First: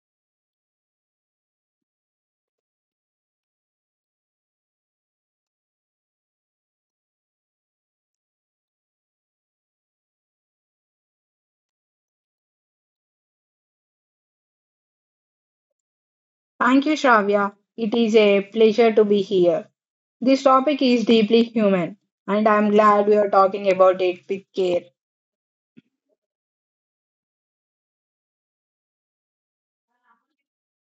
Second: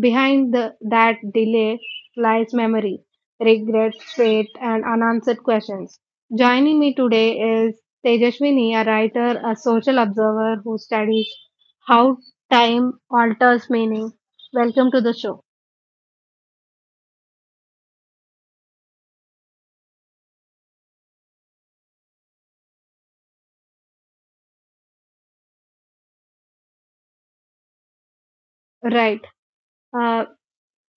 behind that delay lies memory, regret, fate, and unanswered questions. Joining me today is Tejaswini, a writer, a social observer who studies how time alters meaning. Welcome to the show. Thank you, Shravya. It is a pleasure to be here. This topic is deeply human, and I'm glad we are talking about it with care. Right. Uh,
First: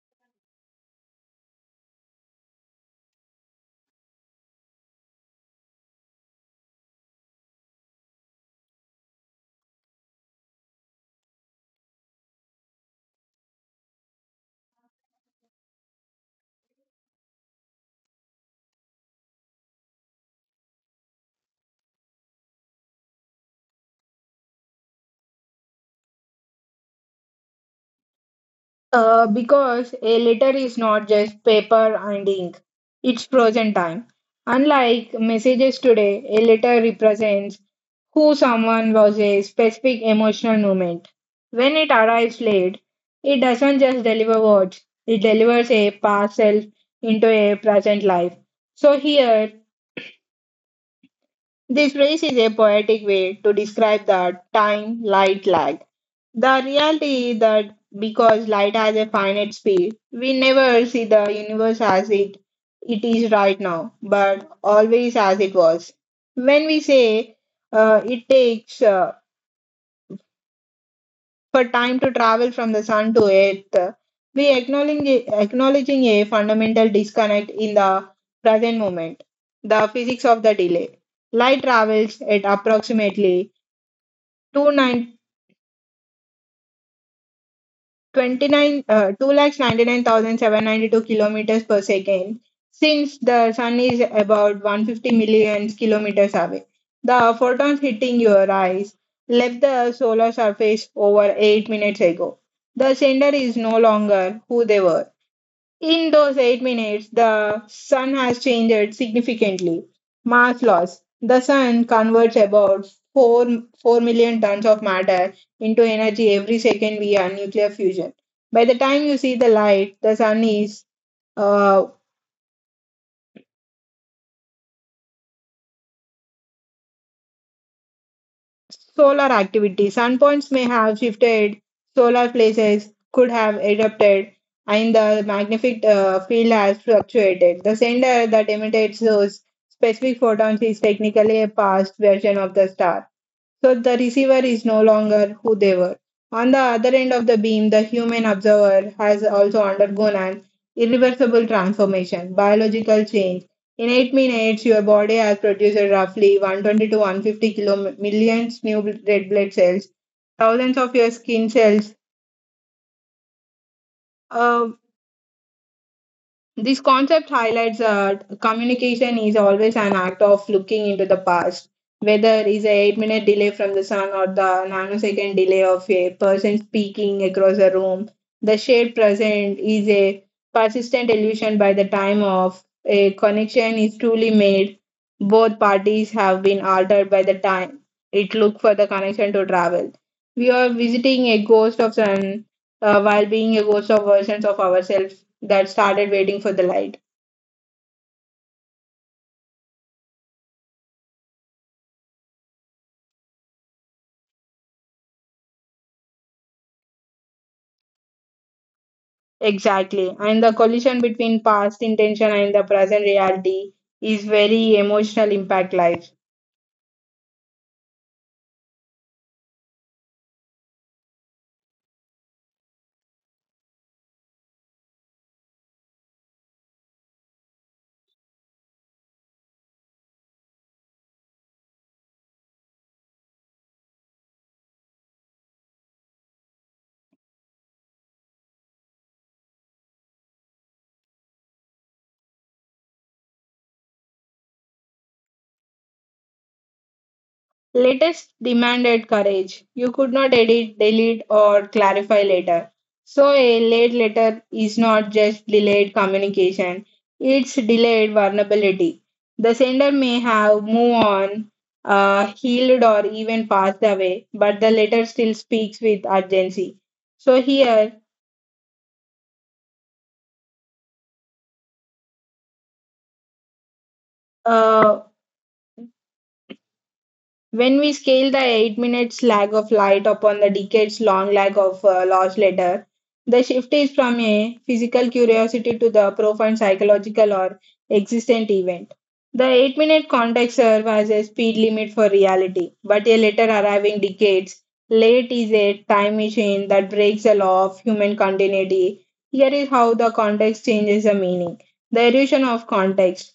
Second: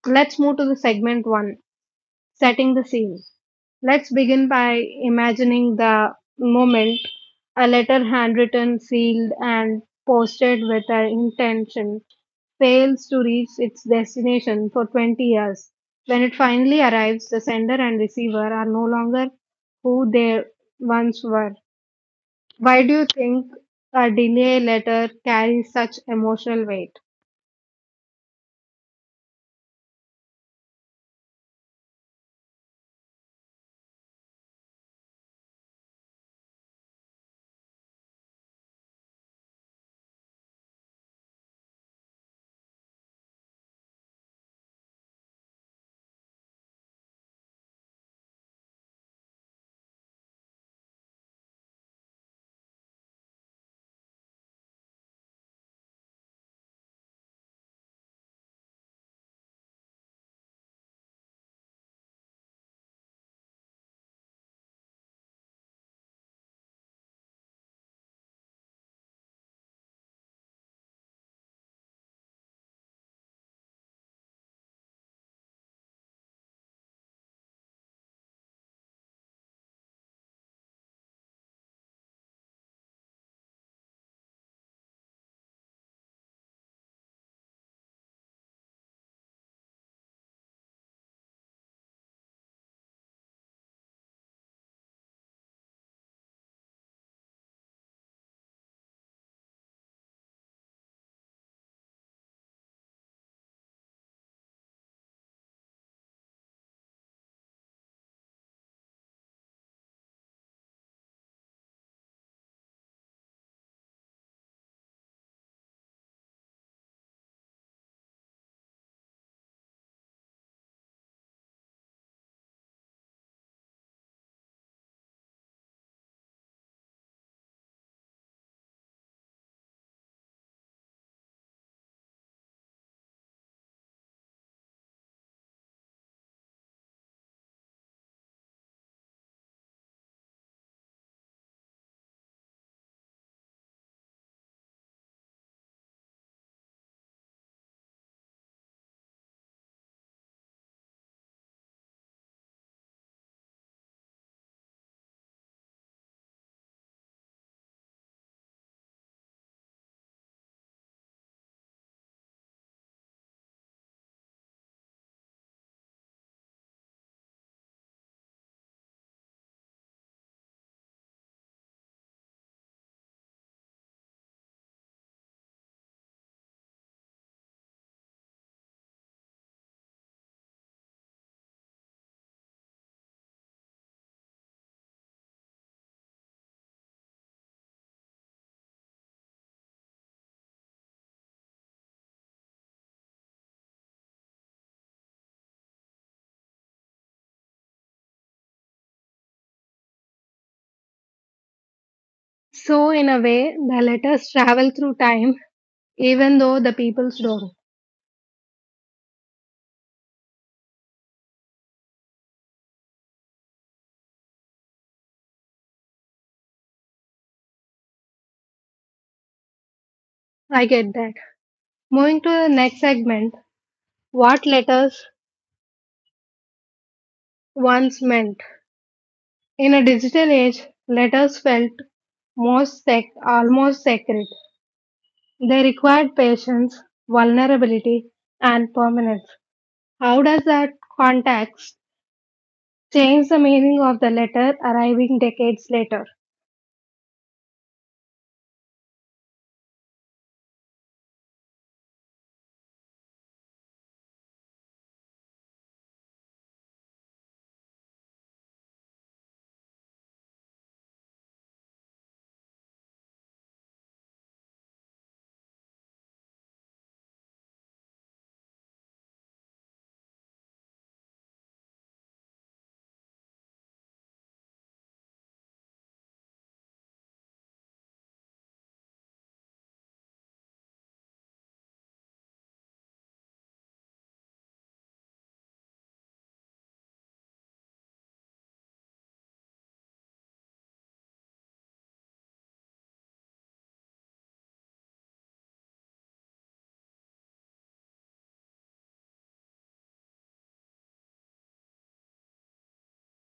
let's move to the segment one, setting the scene. Let's begin by imagining the moment a letter handwritten, sealed, and posted with an intention fails to reach its destination for 20 years. When it finally arrives, the sender and receiver are no longer who they once were. Why do you think a delay letter carries such emotional weight? Because a letter is not just paper and ink, it's frozen time. Unlike messages today, a letter represents who someone was a specific emotional moment. When it arrives late, it doesn't just deliver words, it delivers a parcel into a present life. So here, this phrase is a poetic way to describe the time light lag. The reality is that because light has a finite speed, we never see the universe as it is right now, but always as it was. When we say it takes for time to travel from the sun to earth, we acknowledging a fundamental disconnect in the present moment, the physics of the delay. Light travels at approximately two nine, nine two ninety nine thousand seven ninety two kilometers per second, since the sun is about 150 million kilometers away. The photons hitting your eyes left the solar surface over 8 minutes ago. The sender is no longer who they were. In those 8 minutes, the sun has changed significantly. Mass loss. The sun converts about 4 million tons of matter into energy every second via nuclear fusion. By the time you see the light, the sun is uh, solar activity. Sunpoints may have shifted, solar places could have erupted, and the magnetic field has fluctuated. The sender that emits those specific photons is technically a past version of the star. So the receiver is no longer who they were. On the other end of the beam, the human observer has also undergone an irreversible transformation, biological change. In 8 minutes, your body has produced roughly 120 to 150 kilo millions new red blood cells, thousands of your skin cells, a this concept highlights that communication is always an act of looking into the past, whether it's a 8 minute delay from the sun or the nanosecond delay of a person speaking across a room. The shared present is a persistent illusion by the time of a connection is truly made. Both parties have been altered by the time it looked for the connection to travel. We are visiting a ghost of an while being a ghost of versions of ourselves that started waiting for the light. So, in a way, the letters travel through time, even though the peoples don't. Exactly. And the collision between past intention and the present reality is very emotional impact life. I get that. Moving to the next segment, what letters once meant. In a digital age, letters felt almost sacred. They required patience, vulnerability, and permanence. How does that context change the meaning of the letter arriving decades later? Latest demanded courage. You could not edit, delete, or clarify later. So, a late letter is not just delayed communication, it's delayed vulnerability. The sender may have moved on, healed, or even passed away, but the letter still speaks with urgency. So, here, uh, When we scale the 8 minutes lag of light upon the decades long lag of lost letter, the shift is from a physical curiosity to the profound psychological or existent event. The 8-minute context serves as a speed limit for reality, but a letter arriving decades late is a time machine that breaks the law of human continuity. Here is how the context changes the meaning. The erosion of context.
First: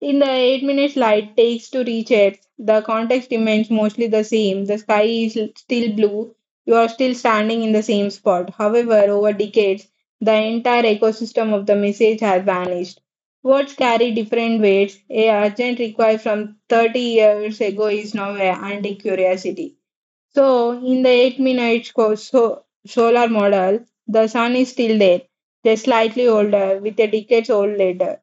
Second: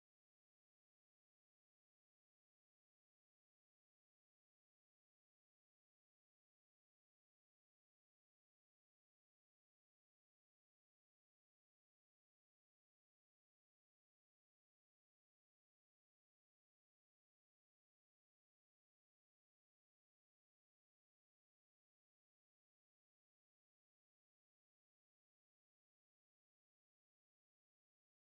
In the 8 minutes light takes to reach Earth, the context remains mostly the same. The sky is still blue. You are still standing in the same spot. However, over decades, the entire ecosystem of the message has vanished. Words carry different weights. A urgent request from 30 years ago is now a anti curiosity. So, in the 8 minutes solar model, the sun is still there, just slightly older, with a decades old later.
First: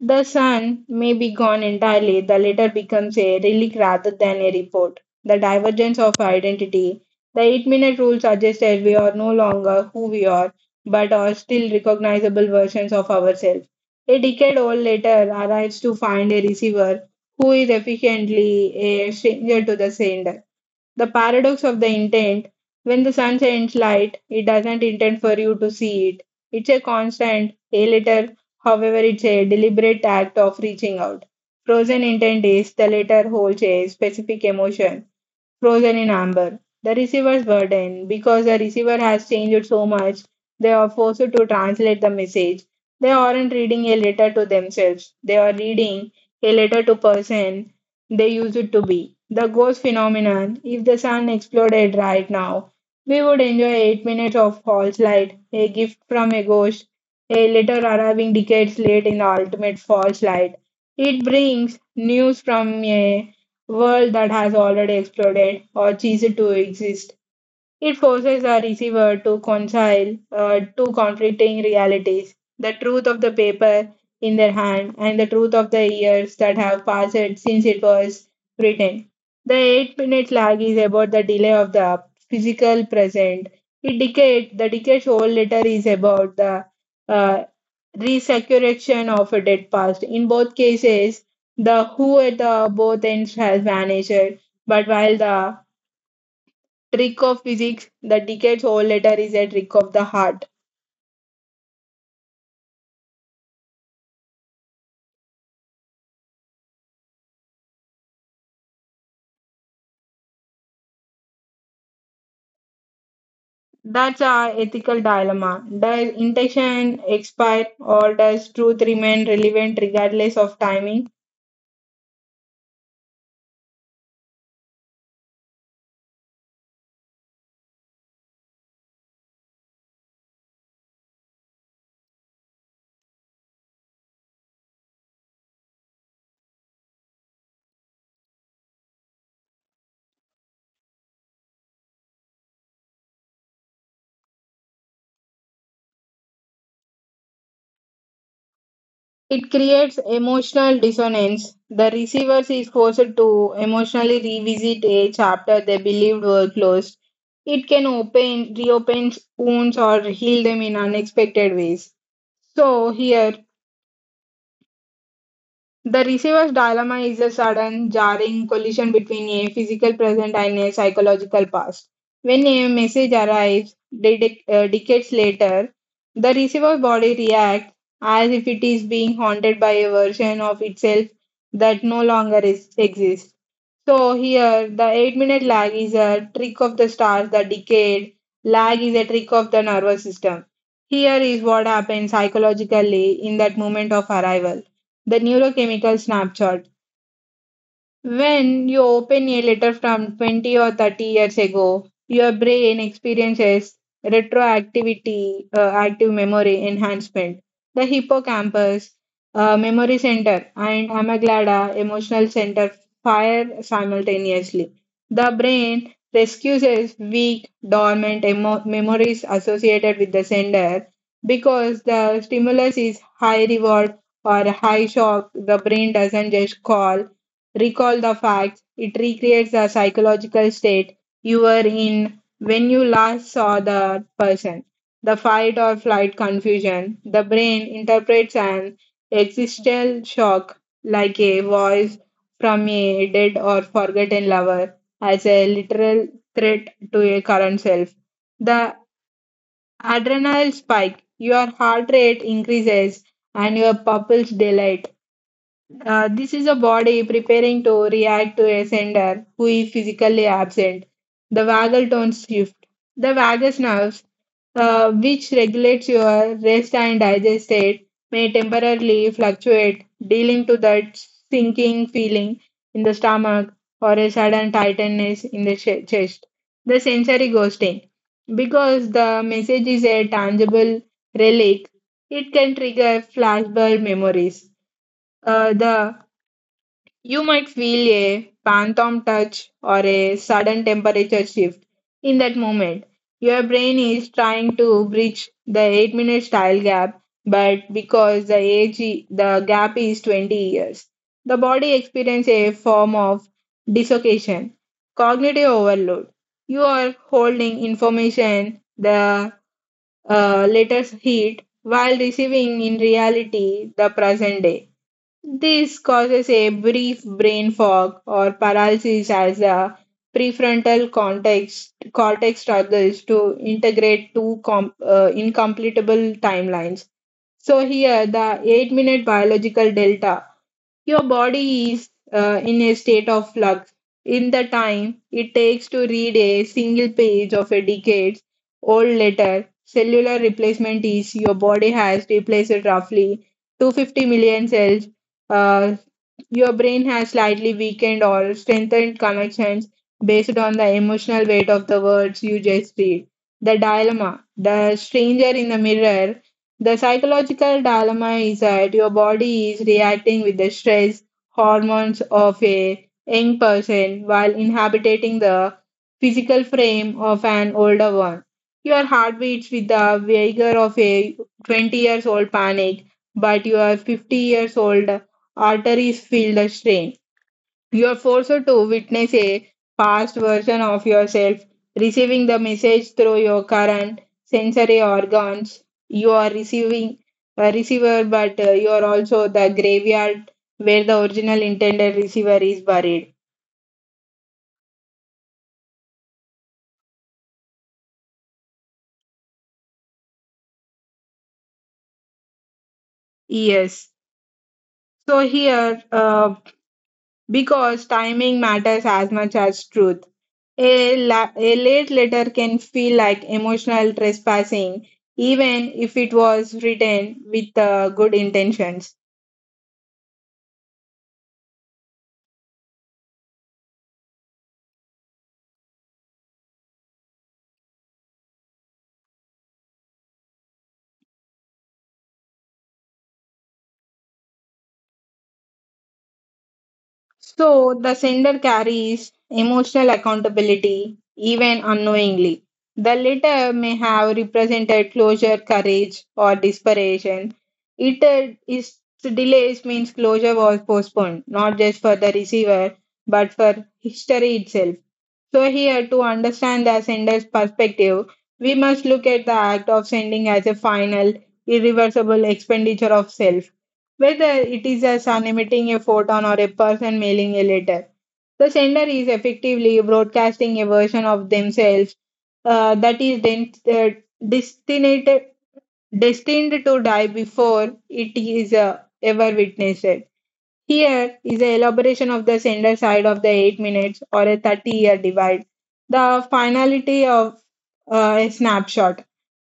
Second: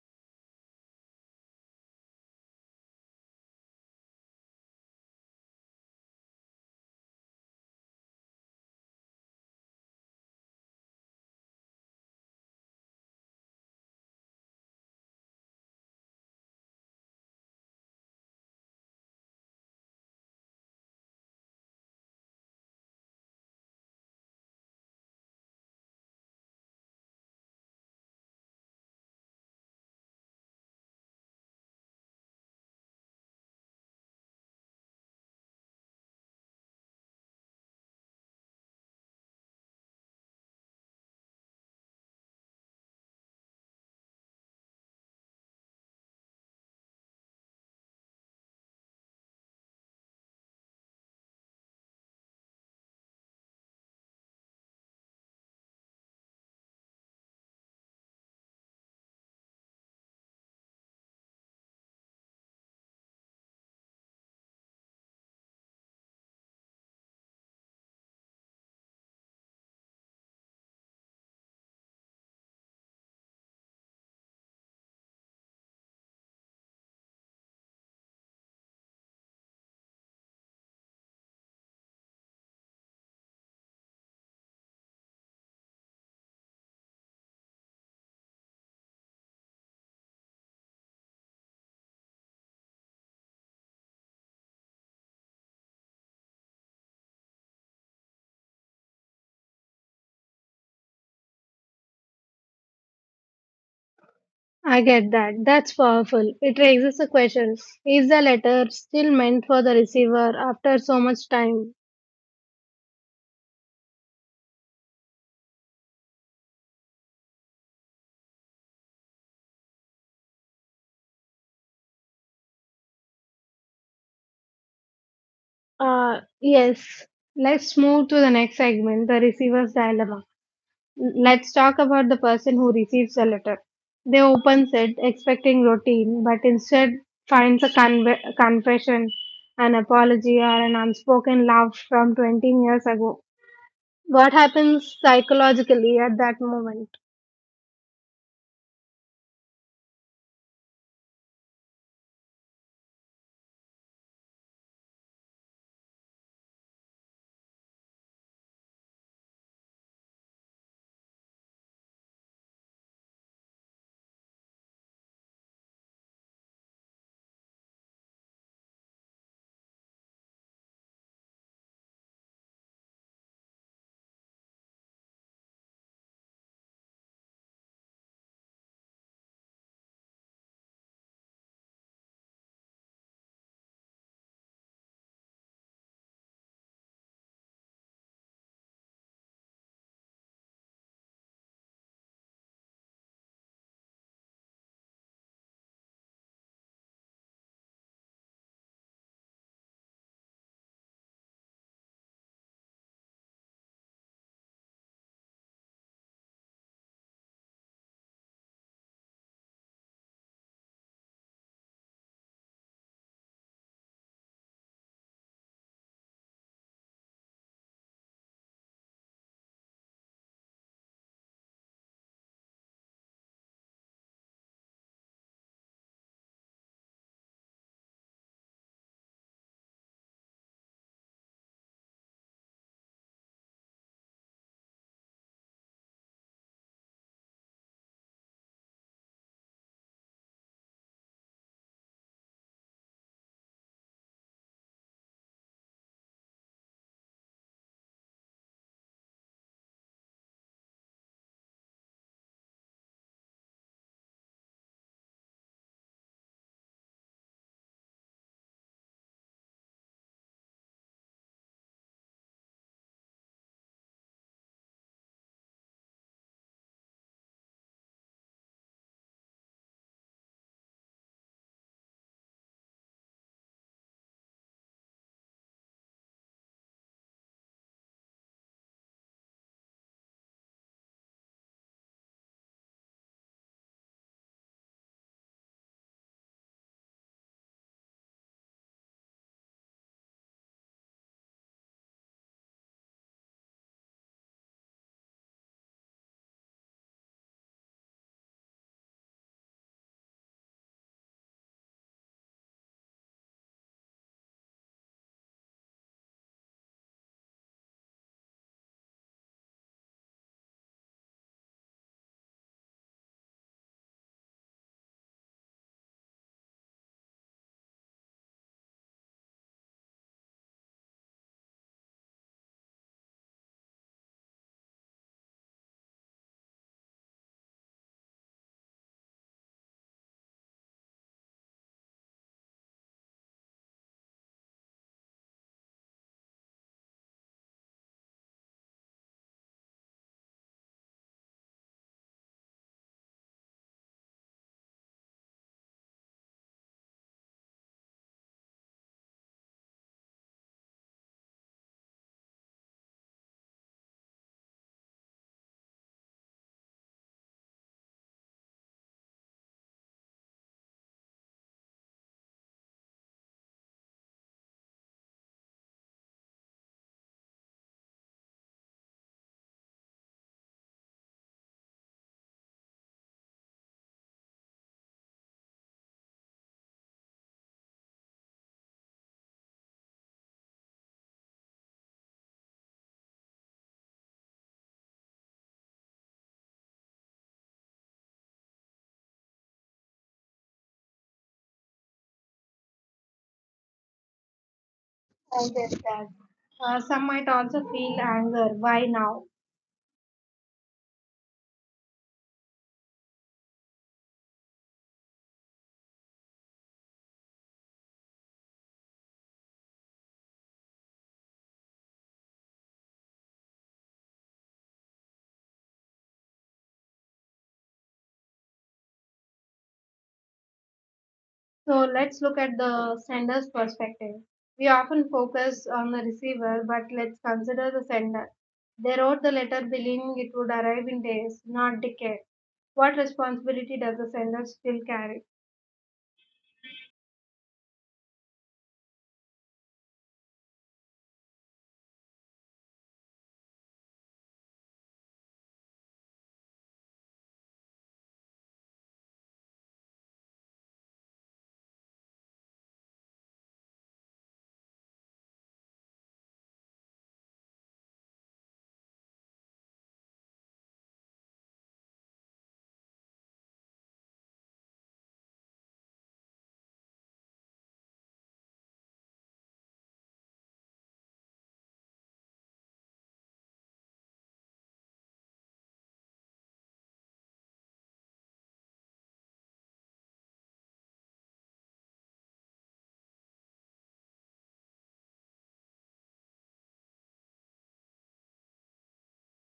The sun may be gone entirely, the letter becomes a relic rather than a report. The divergence of identity. The 8-minute rule suggests that we are no longer who we are, but are still recognizable versions of ourselves. A decade old letter arrives to find a receiver who is efficiently a stranger to the sender. The paradox of the intent when the sun sends light, it doesn't intend for you to see it. It's a constant, a letter however, it's a deliberate act of reaching out. Frozen intent is the letter holds a specific emotion frozen in amber. The receiver's burden, because the receiver has changed so much, they are forced to translate the message. They aren't reading a letter to themselves. They are reading a letter to person they used it to be. The ghost phenomenon, if the sun exploded right now, we would enjoy 8 minutes of false light, a gift from a ghost, a letter arriving decades late in the ultimate false light. It brings news from a world that has already exploded or ceased to exist. It forces a receiver to reconcile two conflicting realities the truth of the paper in their hand and the truth of the years that have passed since it was written. The 8 minute lag is about the delay of the physical present. It decade, the decade old letter is about the uh, resurrection of a dead past. In both cases, the who at the both ends has vanished, but while the trick of physics, the decades old letter is a trick of the heart. I get that. That's powerful. It raises a question. Is the letter still meant for the receiver after so much time? That's our ethical dilemma. Does intention expire or does truth remain relevant regardless of timing? Yes. Let's move to the next segment, the receiver's dilemma. Let's talk about the person who receives the letter. They opens it expecting routine, but instead finds a conve confession, an apology, or an unspoken love from 20 years ago. What happens psychologically at that moment? It creates emotional dissonance. The receiver is forced to emotionally revisit a chapter they believed were closed. It can open, reopen wounds or heal them in unexpected ways. So, here the receiver's dilemma is a sudden, jarring collision between a physical present and a psychological past. When a message arrives decades later, the receiver's body reacts as if it is being haunted by a version of itself that no longer exists. So, here the 8-minute lag is a trick of the stars, the decade lag is a trick of the nervous system. Here is what happens psychologically in that moment of arrival. The neurochemical snapshot. When you open a letter from 20 or 30 years ago, your brain experiences retroactivity, active memory enhancement. The hippocampus, memory center, and amygdala, emotional center, fire simultaneously. The brain rescues weak, dormant memories associated with the sender because the stimulus is high reward or high shock. The brain doesn't just call recall the facts. It recreates the psychological state you were in when you last saw the person. The fight or flight confusion. The brain interprets an existential shock like a voice from a dead or forgotten lover as a literal threat to a current self. The adrenal spike, your heart rate increases and your pupils dilate. This is a body preparing to react to a sender who is physically absent. The vagal tone shift. The vagus nerves, which regulates your rest and digest state, may temporarily fluctuate, dealing to that sinking feeling in the stomach or a sudden tightness in the chest. The sensory ghosting. Because the message is a tangible relic, it can trigger flashbulb memories. The You might feel a phantom touch or a sudden temperature shift. In that moment, your brain is trying to bridge the 8-minute style gap, but because the age the gap is 20 years, the body experiences a form of dislocation, cognitive overload. You are holding information the latest heat while receiving in reality the present day. This causes a brief brain fog or paralysis as the prefrontal cortex struggles to integrate incompletable timelines. So, here the 8-minute biological delta. Your body is in a state of flux in the time it takes to read a single page of a decades old letter. Cellular replacement is your body has replaced roughly 250 million cells uh, your brain has slightly weakened or strengthened connections based on the emotional weight of the words you just read. The dilemma, the stranger in the mirror, the psychological dilemma is that your body is reacting with the stress hormones of a young person while inhabiting the physical frame of an older one. Your heart beats with the vigor of a 20 years old panic, but you are 50 years old arteries feel the strain. You are forced to witness a past version of yourself, receiving the message through your current sensory organs. You are receiving a receiver, but you are also the graveyard where the original intended receiver is buried. I get that. Some might also feel anger. Why now? Yes. So here, because timing matters as much as truth. A late letter can feel like emotional trespassing, even if it was written with good intentions. So let's look at the sender's perspective. We often focus on the receiver, but let's consider the sender. They wrote the letter believing it would arrive in days, not decades. What responsibility does the sender still carry? So the sender carries emotional accountability even unknowingly. The letter may have represented closure, courage, or desperation. It is delays means closure was postponed, not just for the receiver, but for history itself. So here, to understand the sender's perspective, we must look at the act of sending as a final, irreversible expenditure of self, whether it is a sun emitting a photon or a person mailing a letter. The sender is effectively broadcasting a version of themselves that is then, destined, destined to die before it is ever witnessed. Here is the elaboration of the sender side of the 8 minutes or a 30-year divide. The finality of a snapshot.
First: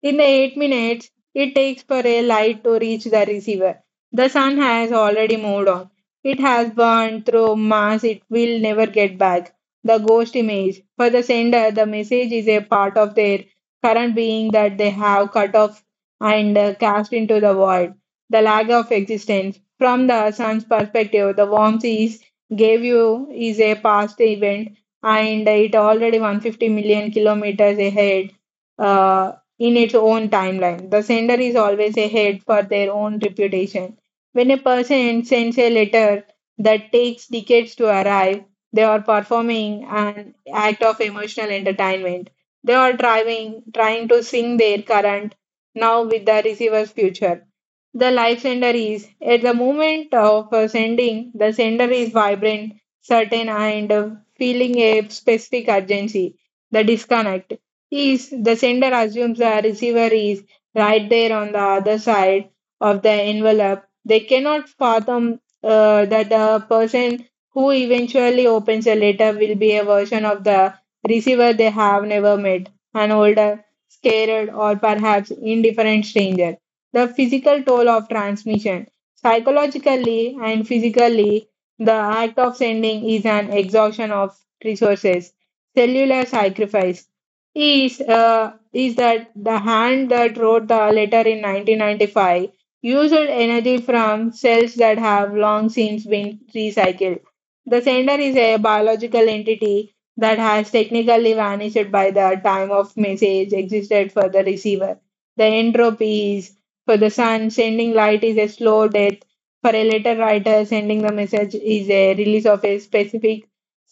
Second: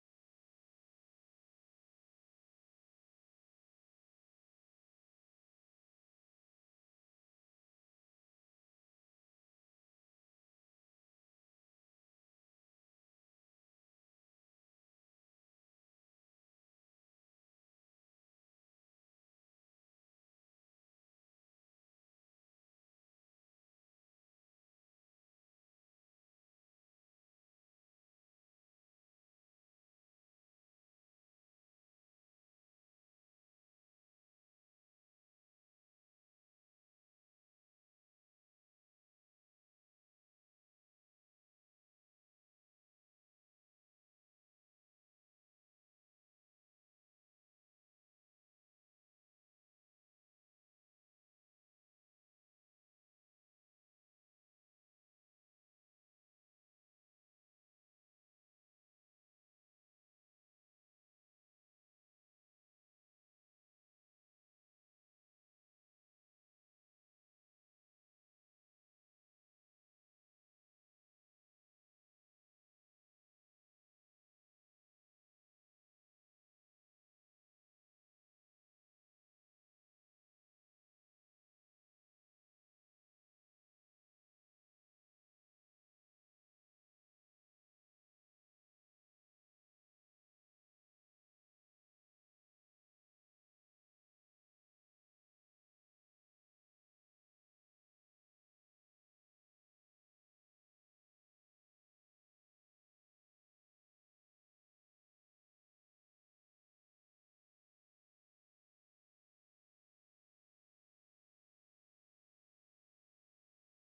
In the 8 minutes, it takes for a light to reach the receiver. The sun has already moved on. It has burned through mass it will never get back. The ghost image. For the sender, the message is a part of their current being that they have cut off and cast into the void, the lack of existence. From the sun's perspective, the warmth is gave you is a past event, and it already 150 million kilometers ahead uh, in its own timeline. The sender is always ahead for their own reputation. When a person sends a letter that takes decades to arrive, they are performing an act of emotional entertainment. They are driving, trying to sing their current now with the receiver's future. The live sender is at the moment of sending, the sender is vibrant, certain, and feeling a specific urgency. The disconnect is the sender assumes the receiver is right there on the other side of the envelope. They cannot fathom that the person who eventually opens a letter will be a version of the receiver they have never met, an older, scared, or perhaps indifferent stranger, the physical toll of transmission. Psychologically and physically, the act of sending is an exhaustion of resources. Cellular sacrifice is that the hand that wrote the letter in 1995 used energy from cells that have long since been recycled. The sender is a biological entity that has technically vanished by the time of message existed for the receiver. The entropy is, for the sun, sending light is a slow death. For a letter writer, sending the message is a release of a specific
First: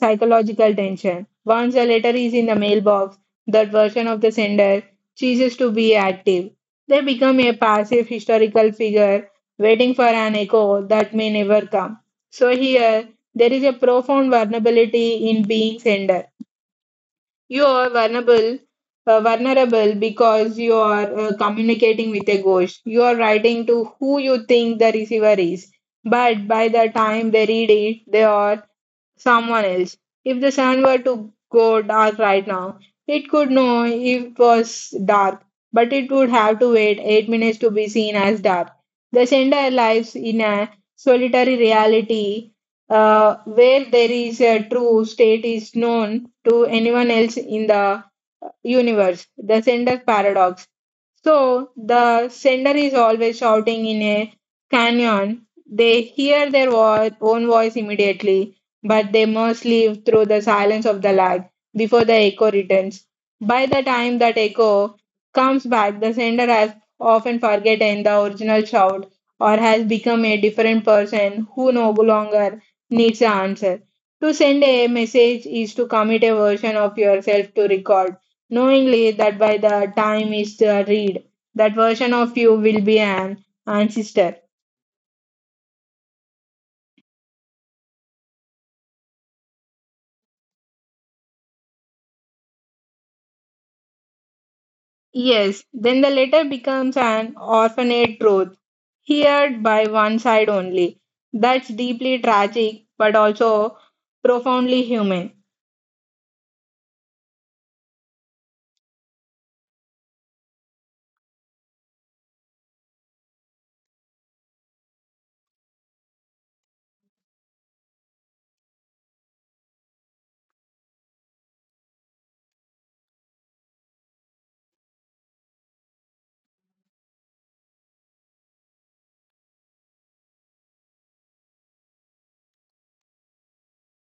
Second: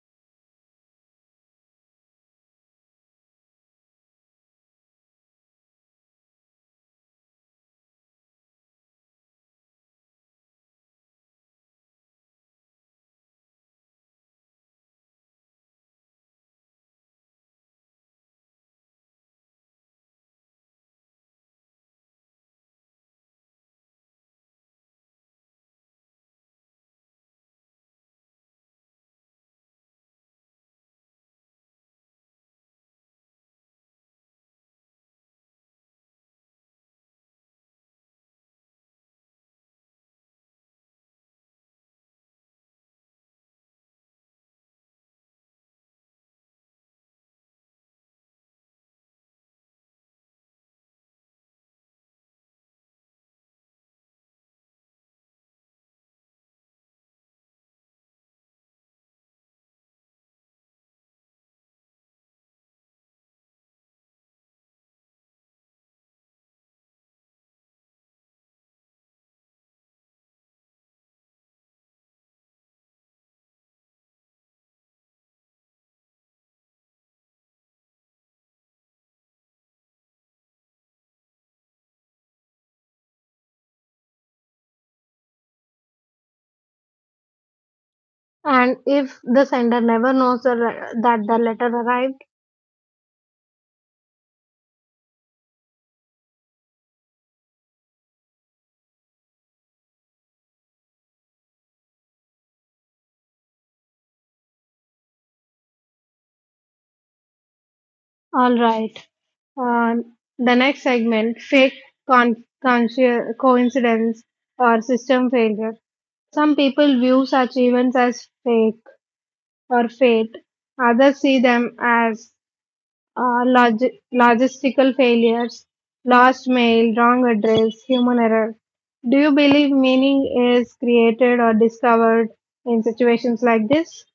psychological tension. Once a letter is in the mailbox, that version of the sender ceases to be active. They become a passive historical figure waiting for an echo that may never come. So here, there is a profound vulnerability in being sender. You are vulnerable because you are communicating with a ghost. You are writing to who you think the receiver is, but by the time they read it, they are someone else. If the sun were to go dark right now, it could know it was dark, but it would have to wait 8 minutes to be seen as dark. They send our lives in a solitary reality where there is a true state is known to anyone else in the universe. The sender's paradox. So the sender is always shouting in a canyon. They hear their own voice immediately, but they must live through the silence of the lag before the echo returns. By the time that echo comes back, the sender has often forgotten the original shout, or has become a different person who no longer needs an answer. To send a message is to commit a version of yourself to record, knowingly that by the time is read, that version of you will be an ancestor. And if the sender never knows that the letter arrived, Yes, then the letter becomes an orphaned truth, heard by one side only. That's deeply tragic, but also profoundly human. all right. Uh, the next segment, coincidence or system failure. Some people view such events as fake or fate, others see them as uh, log- logistical failures, lost mail, wrong address, human error. Do you believe meaning is created or discovered in situations like this?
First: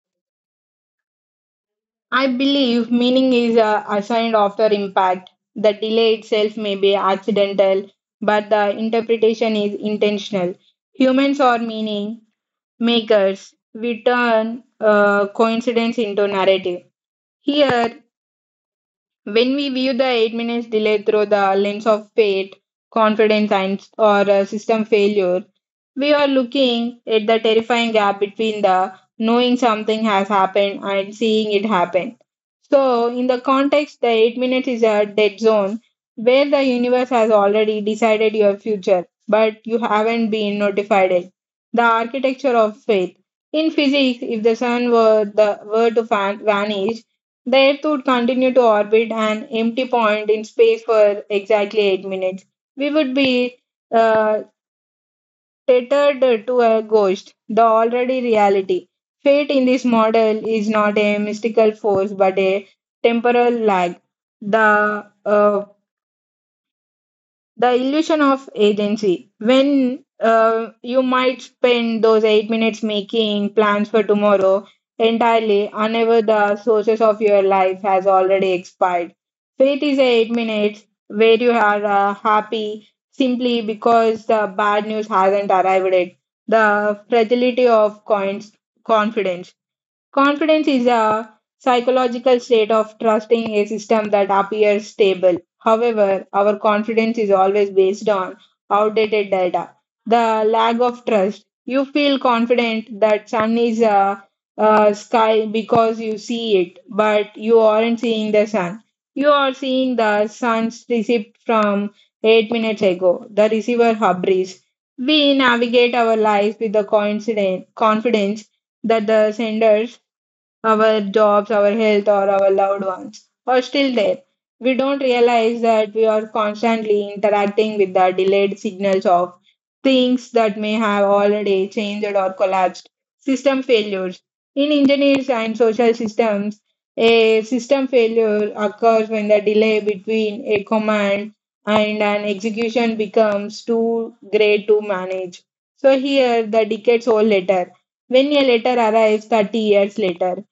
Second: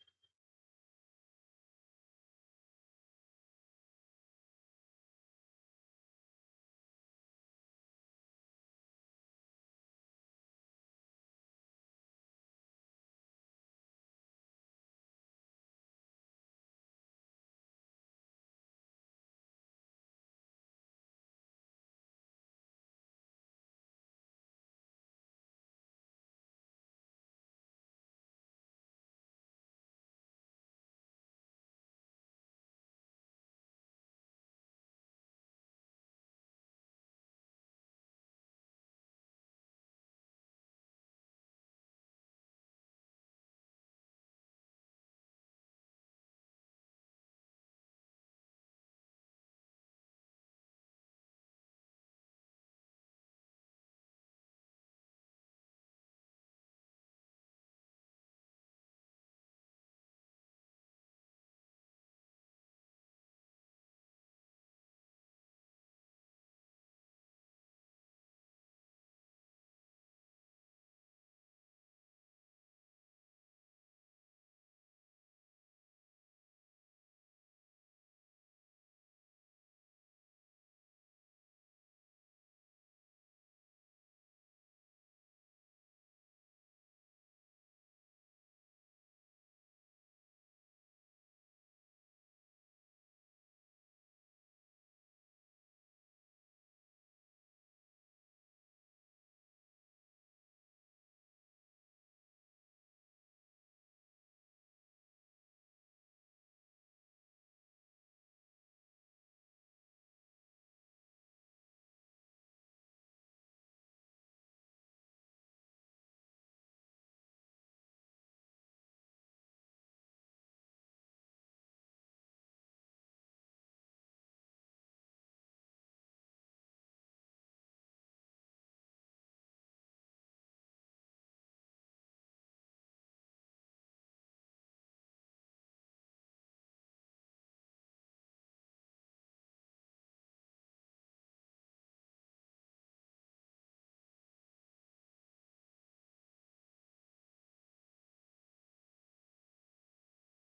I believe meaning is assigned after impact. The delay itself may be accidental, but the interpretation is intentional. Humans are meaning makers, we turn coincidence into narrative. Here, when we view the 8 minutes delay through the lens of fate, confidence, and or system failure, we are looking at the terrifying gap between the knowing something has happened and seeing it happen. So, in the context, the 8 minutes is a dead zone where the universe has already decided your future, but you haven't been notified it. The architecture of faith. In physics, if the sun were the were to vanish, the Earth would continue to orbit an empty point in space for exactly 8 minutes. We would be uh, tethered to a ghost, the already reality. Fate in this model is not a mystical force but a temporal lag. The uh, the illusion of agency when you might spend those 8 minutes making plans for tomorrow, entirely whenever the sources of your life has already expired. Faith is 8 minutes where you are happy simply because the bad news hasn't arrived yet. The fragility of coins, confidence. Confidence is a psychological state of trusting a system that appears stable. However, our confidence is always based on outdated data. The lack of trust. You feel confident that sun is a sky because you see it, but you aren't seeing the sun. You are seeing the sun's receipt from 8 minutes ago. The receiver hubris. We navigate our lives with the coincident confidence that the senders, our jobs, our health, or our loved ones, or still there. We don't realize that we are constantly interacting with the delayed signals of things that may have already changed or collapsed. System failures. In engineers and social systems, a system failure occurs when the delay between a command and an execution becomes too great to manage. So here, the decades old letter. When a letter arrives 30 years later,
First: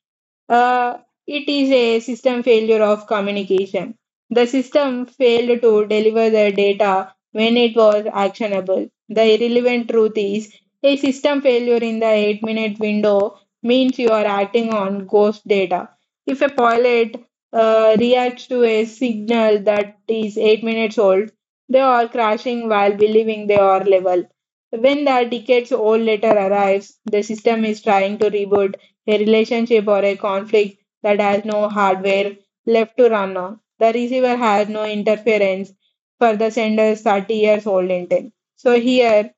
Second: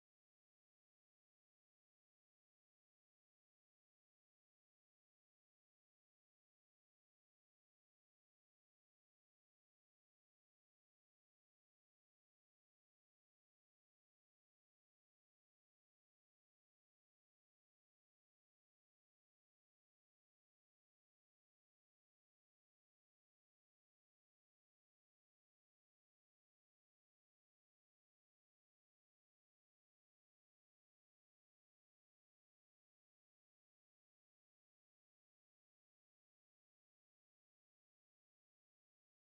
uh, it is a system failure of communication. The system failed to deliver the data when it was actionable. The irrelevant truth is a system failure in the 8-minute window means you are acting on ghost data. If a pilot reacts to a signal that is 8 minutes old, they are crashing while believing they are level. When the decades old letter arrives, the system is trying to reboot a relationship or a conflict that has no hardware left to run on. The receiver has no interference for the sender's 30 years old intent. So here,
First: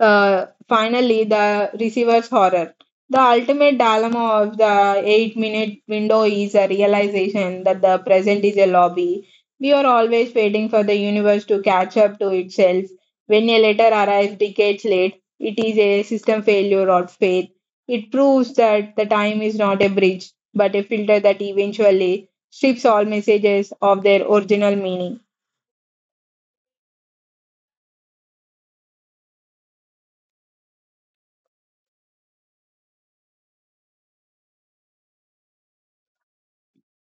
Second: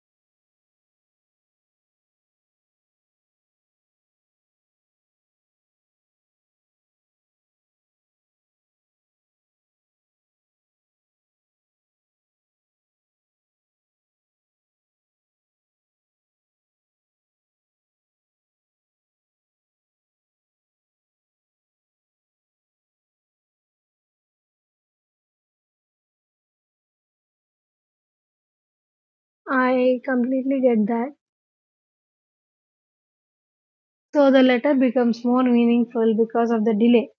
finally, the receiver's horror. The ultimate dilemma of the 8-minute window is a realization that the present is a lobby. We are always waiting for the universe to catch up to itself. When a letter arrives decades late, it is a system failure or faith. It proves that the time is not a bridge, but a filter that eventually strips all messages of their original meaning. I completely get that. So the letter becomes more meaningful because of the delay.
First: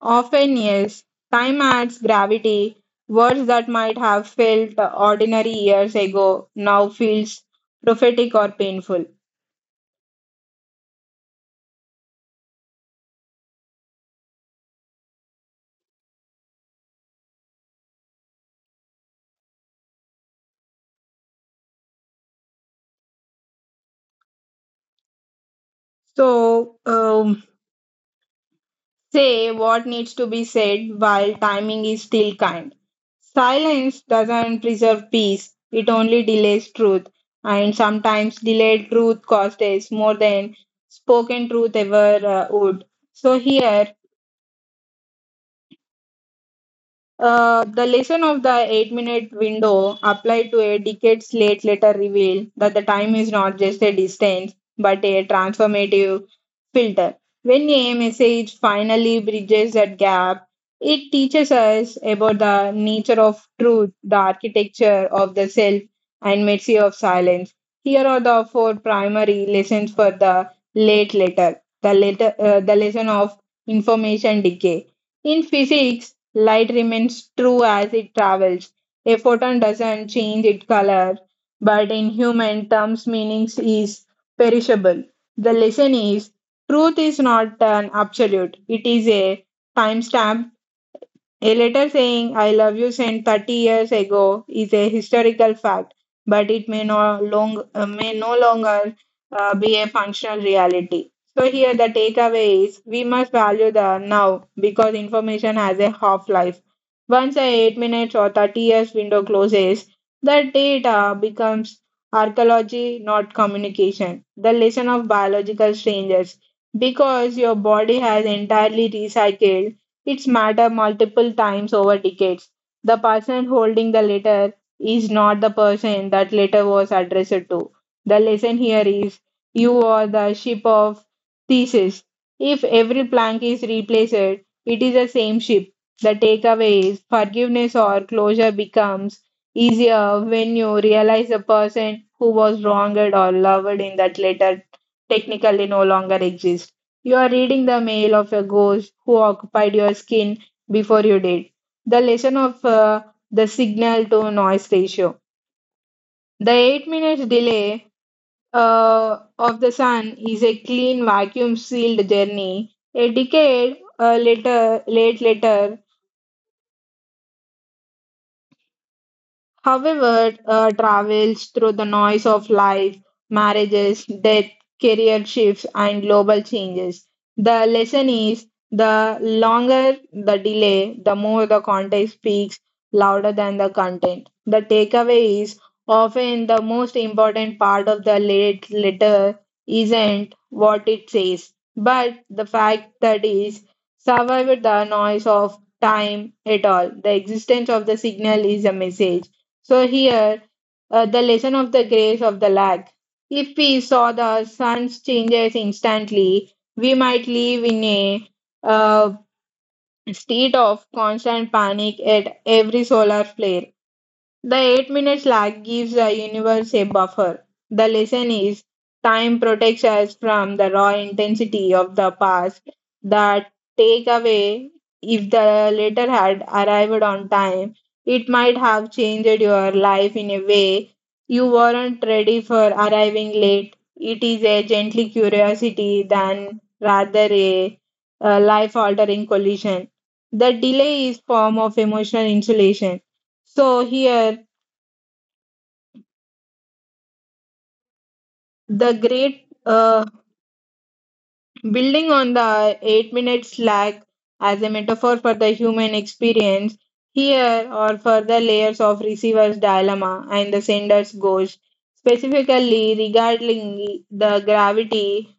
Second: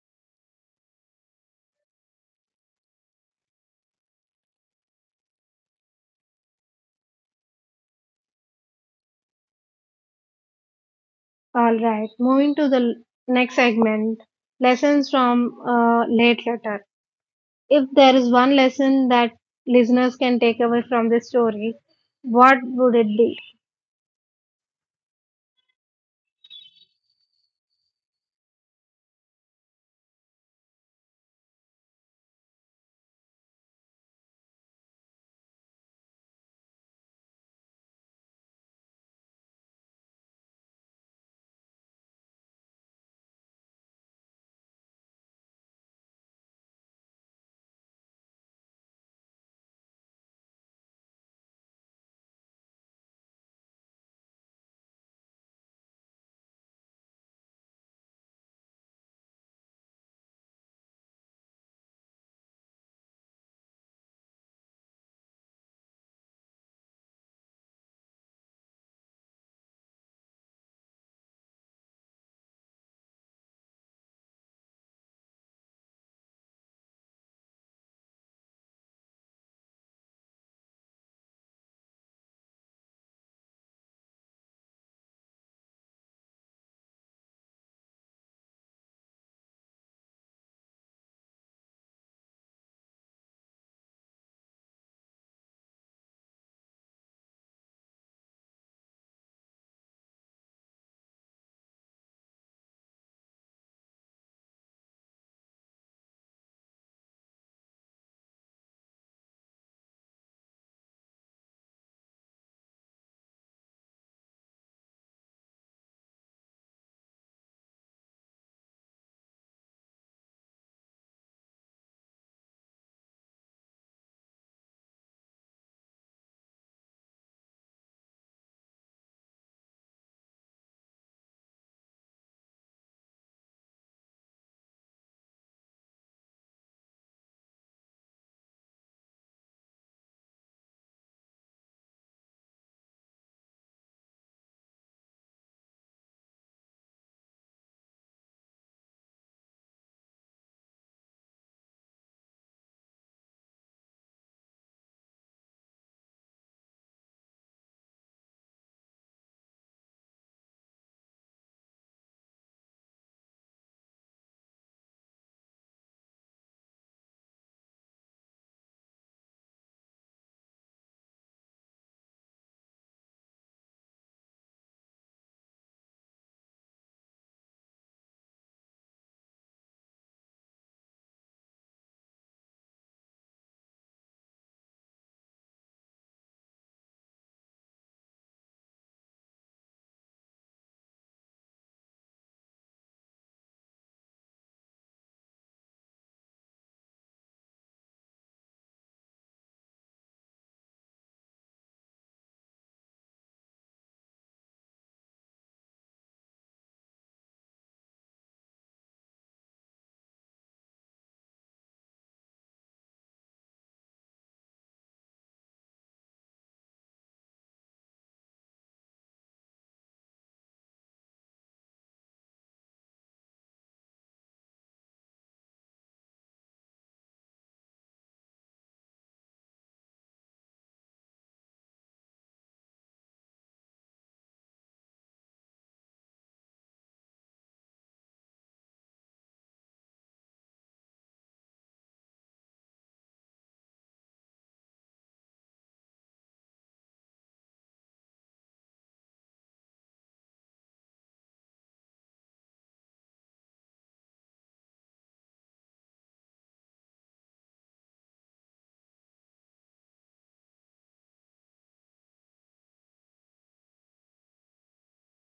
Often, yes. Time adds gravity. Words that might have felt ordinary years ago now feels prophetic or painful. All right, moving to the next segment, lessons from late letter. If there is one lesson that listeners can take away from this story, what would it be? So, say what needs to be said while timing is still kind. Silence doesn't preserve peace, it only delays truth. And sometimes delayed truth costs us more than spoken truth ever would. So, here. The lesson of the 8 minute window applied to a decades late letter revealed that the time is not just a distance but a transformative filter. When a message finally bridges that gap, it teaches us about the nature of truth, the architecture of the self, and mercy of silence. Here are the four primary lessons for the late letter. The, letter, the lesson of information decay. In physics, light remains true as it travels. A photon doesn't change its color, but in human terms, meaning is perishable. The lesson is truth is not an absolute, it is a timestamp. A letter saying I love you sent 30 years ago is a historical fact, but it may no longer be a functional reality. So, here the takeaway is we must value the now because information has a half life. Once a 8 minutes or 30 years window closes, the data becomes archaeology, not communication. The lesson of biological strangers, because your body has entirely recycled it's matter multiple times over decades. The person holding the letter is not the person that letter was addressed to. The lesson here is you are the ship of thesis. If every plank is replaced, it is the same ship. The takeaway is forgiveness or closure becomes easier when you realize the person who was wronged or loved in that letter technically no longer exists. You are reading the mail of a ghost who occupied your skin before you did. The lesson of the signal to noise ratio. The 8-minute delay of the sun is a clean vacuum sealed journey. A decade later, however, travels through the noise of life, marriages, death, career shifts, and global changes. The lesson is the longer the delay, the more the context speaks louder than the content. The takeaway is often the most important part of the late letter isn't what it says, but the fact that is survived the noise of time at all. The existence of the signal is a message. So here, the lesson of the grace of the lag. If we saw the sun's changes instantly, we might live in a uh, state of constant panic at every solar flare. The 8 minutes lag gives the universe a buffer. The lesson is time protects us from the raw intensity of the past. That take away, if the letter had arrived on time, it might have changed your life in a way you weren't ready for. Arriving late, it is a gently curiosity than rather a life altering collision. The delay is form of emotional insulation. So here, the great building on the 8 minute slack as a metaphor for the human experience, here or further layers of receiver's dilemma and the sender's ghost, specifically regarding the gravity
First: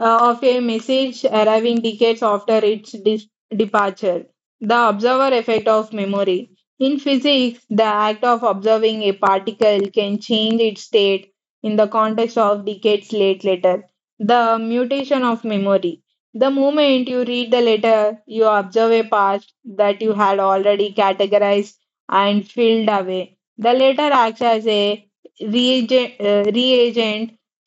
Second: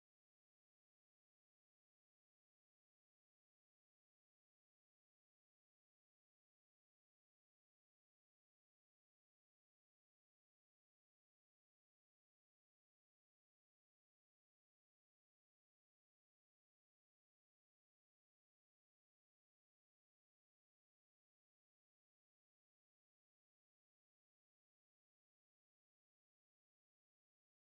of a message arriving decades after its departure. The observer effect of memory. In physics, the act of observing a particle can change its state in the context of decades late letter. The mutation of memory. The moment you read the letter, you observe a past that you had already categorized and filled away. The letter acts as a reagent,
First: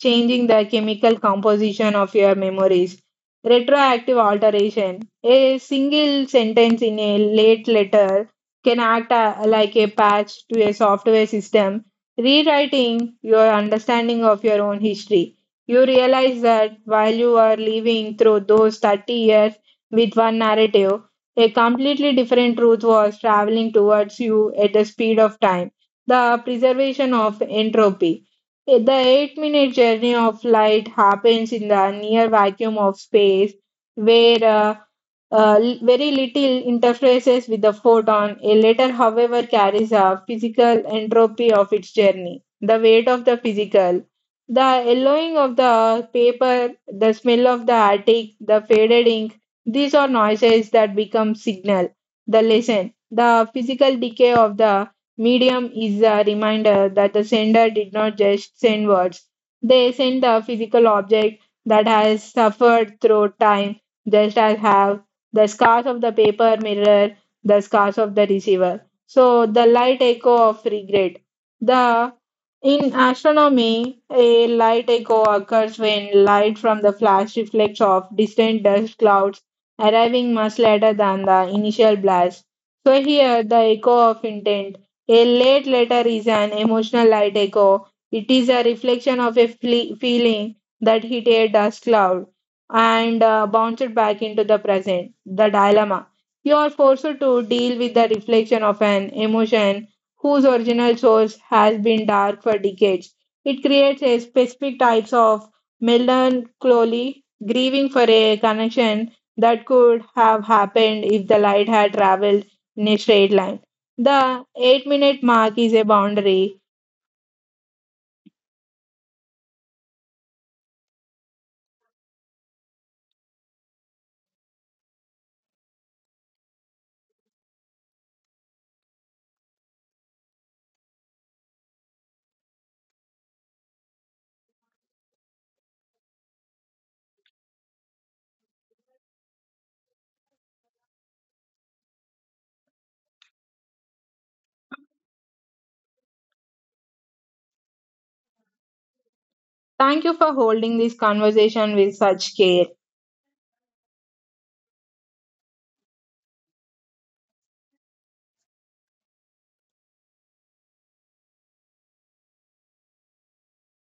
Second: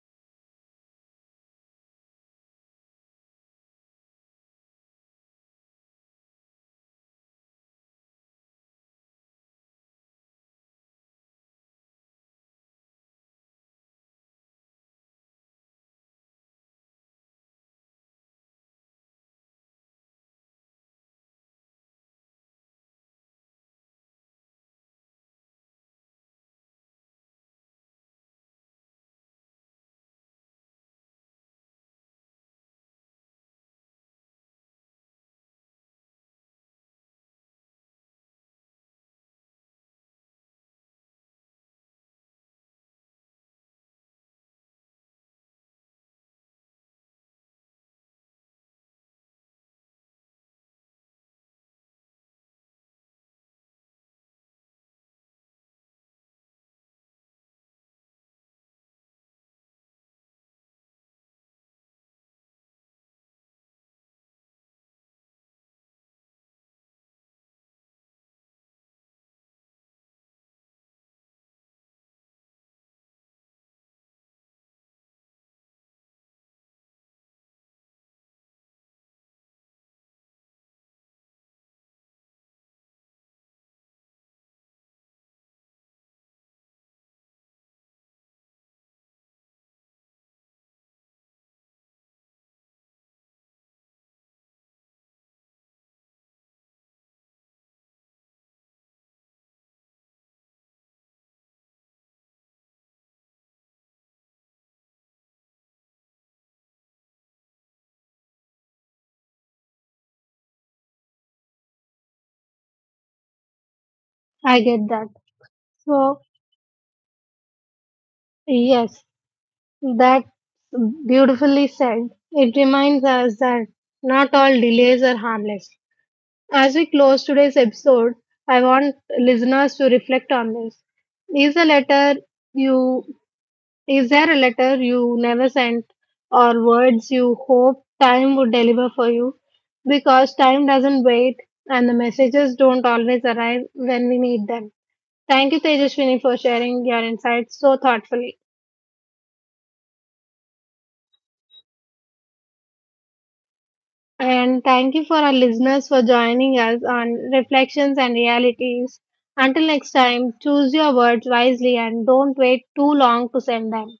changing the chemical composition of your memories. Retroactive alteration. A single sentence in a late letter can like a patch to a software system, rewriting your understanding of your own history. You realize that while you are living through those 30 years with one narrative, a completely different truth was traveling towards you at the speed of time. The preservation of entropy. The eight-minute journey of light happens in the near vacuum of space, where very little interfaces with the photon. A letter, however, carries a physical entropy of its journey, the weight of the physical, the yellowing of the paper, the smell of the attic, the faded ink. These are noises that become signal. The lesson, the physical decay of the medium is a reminder that the sender did not just send words, they sent a physical object that has suffered through time, just as have the scars of the paper mirror, the scars of the receiver. So, the light echo of regret. The in astronomy, a light echo occurs when light from the flash reflects off distant dust clouds, arriving much later than the initial blast. So here, the echo of intent, a late letter is an emotional light echo. It is a reflection of a feeling that hit a dust cloud and bounced back into the present. The dilemma. You are forced to deal with the reflection of an emotion whose original source has been dark for decades. It creates a specific types of melancholy, grieving for a connection that could have happened if the light had traveled in a straight line. The I get eight that. minute mark is a So, boundary. yes, that beautifully said. It reminds us that not all delays are harmless. As we close today's episode, I want listeners to reflect on this. Is the letter you Is there a letter you never sent or words you hope time would deliver for you? Because time doesn't wait and the messages don't always arrive when we need them. Thank you, Tejaswini, for sharing your insights so thoughtfully. Thank you for holding this conversation with such care. And thank you for our listeners for joining us on Reflections and Realities. Until next time, choose your words wisely and don't wait too long to send them.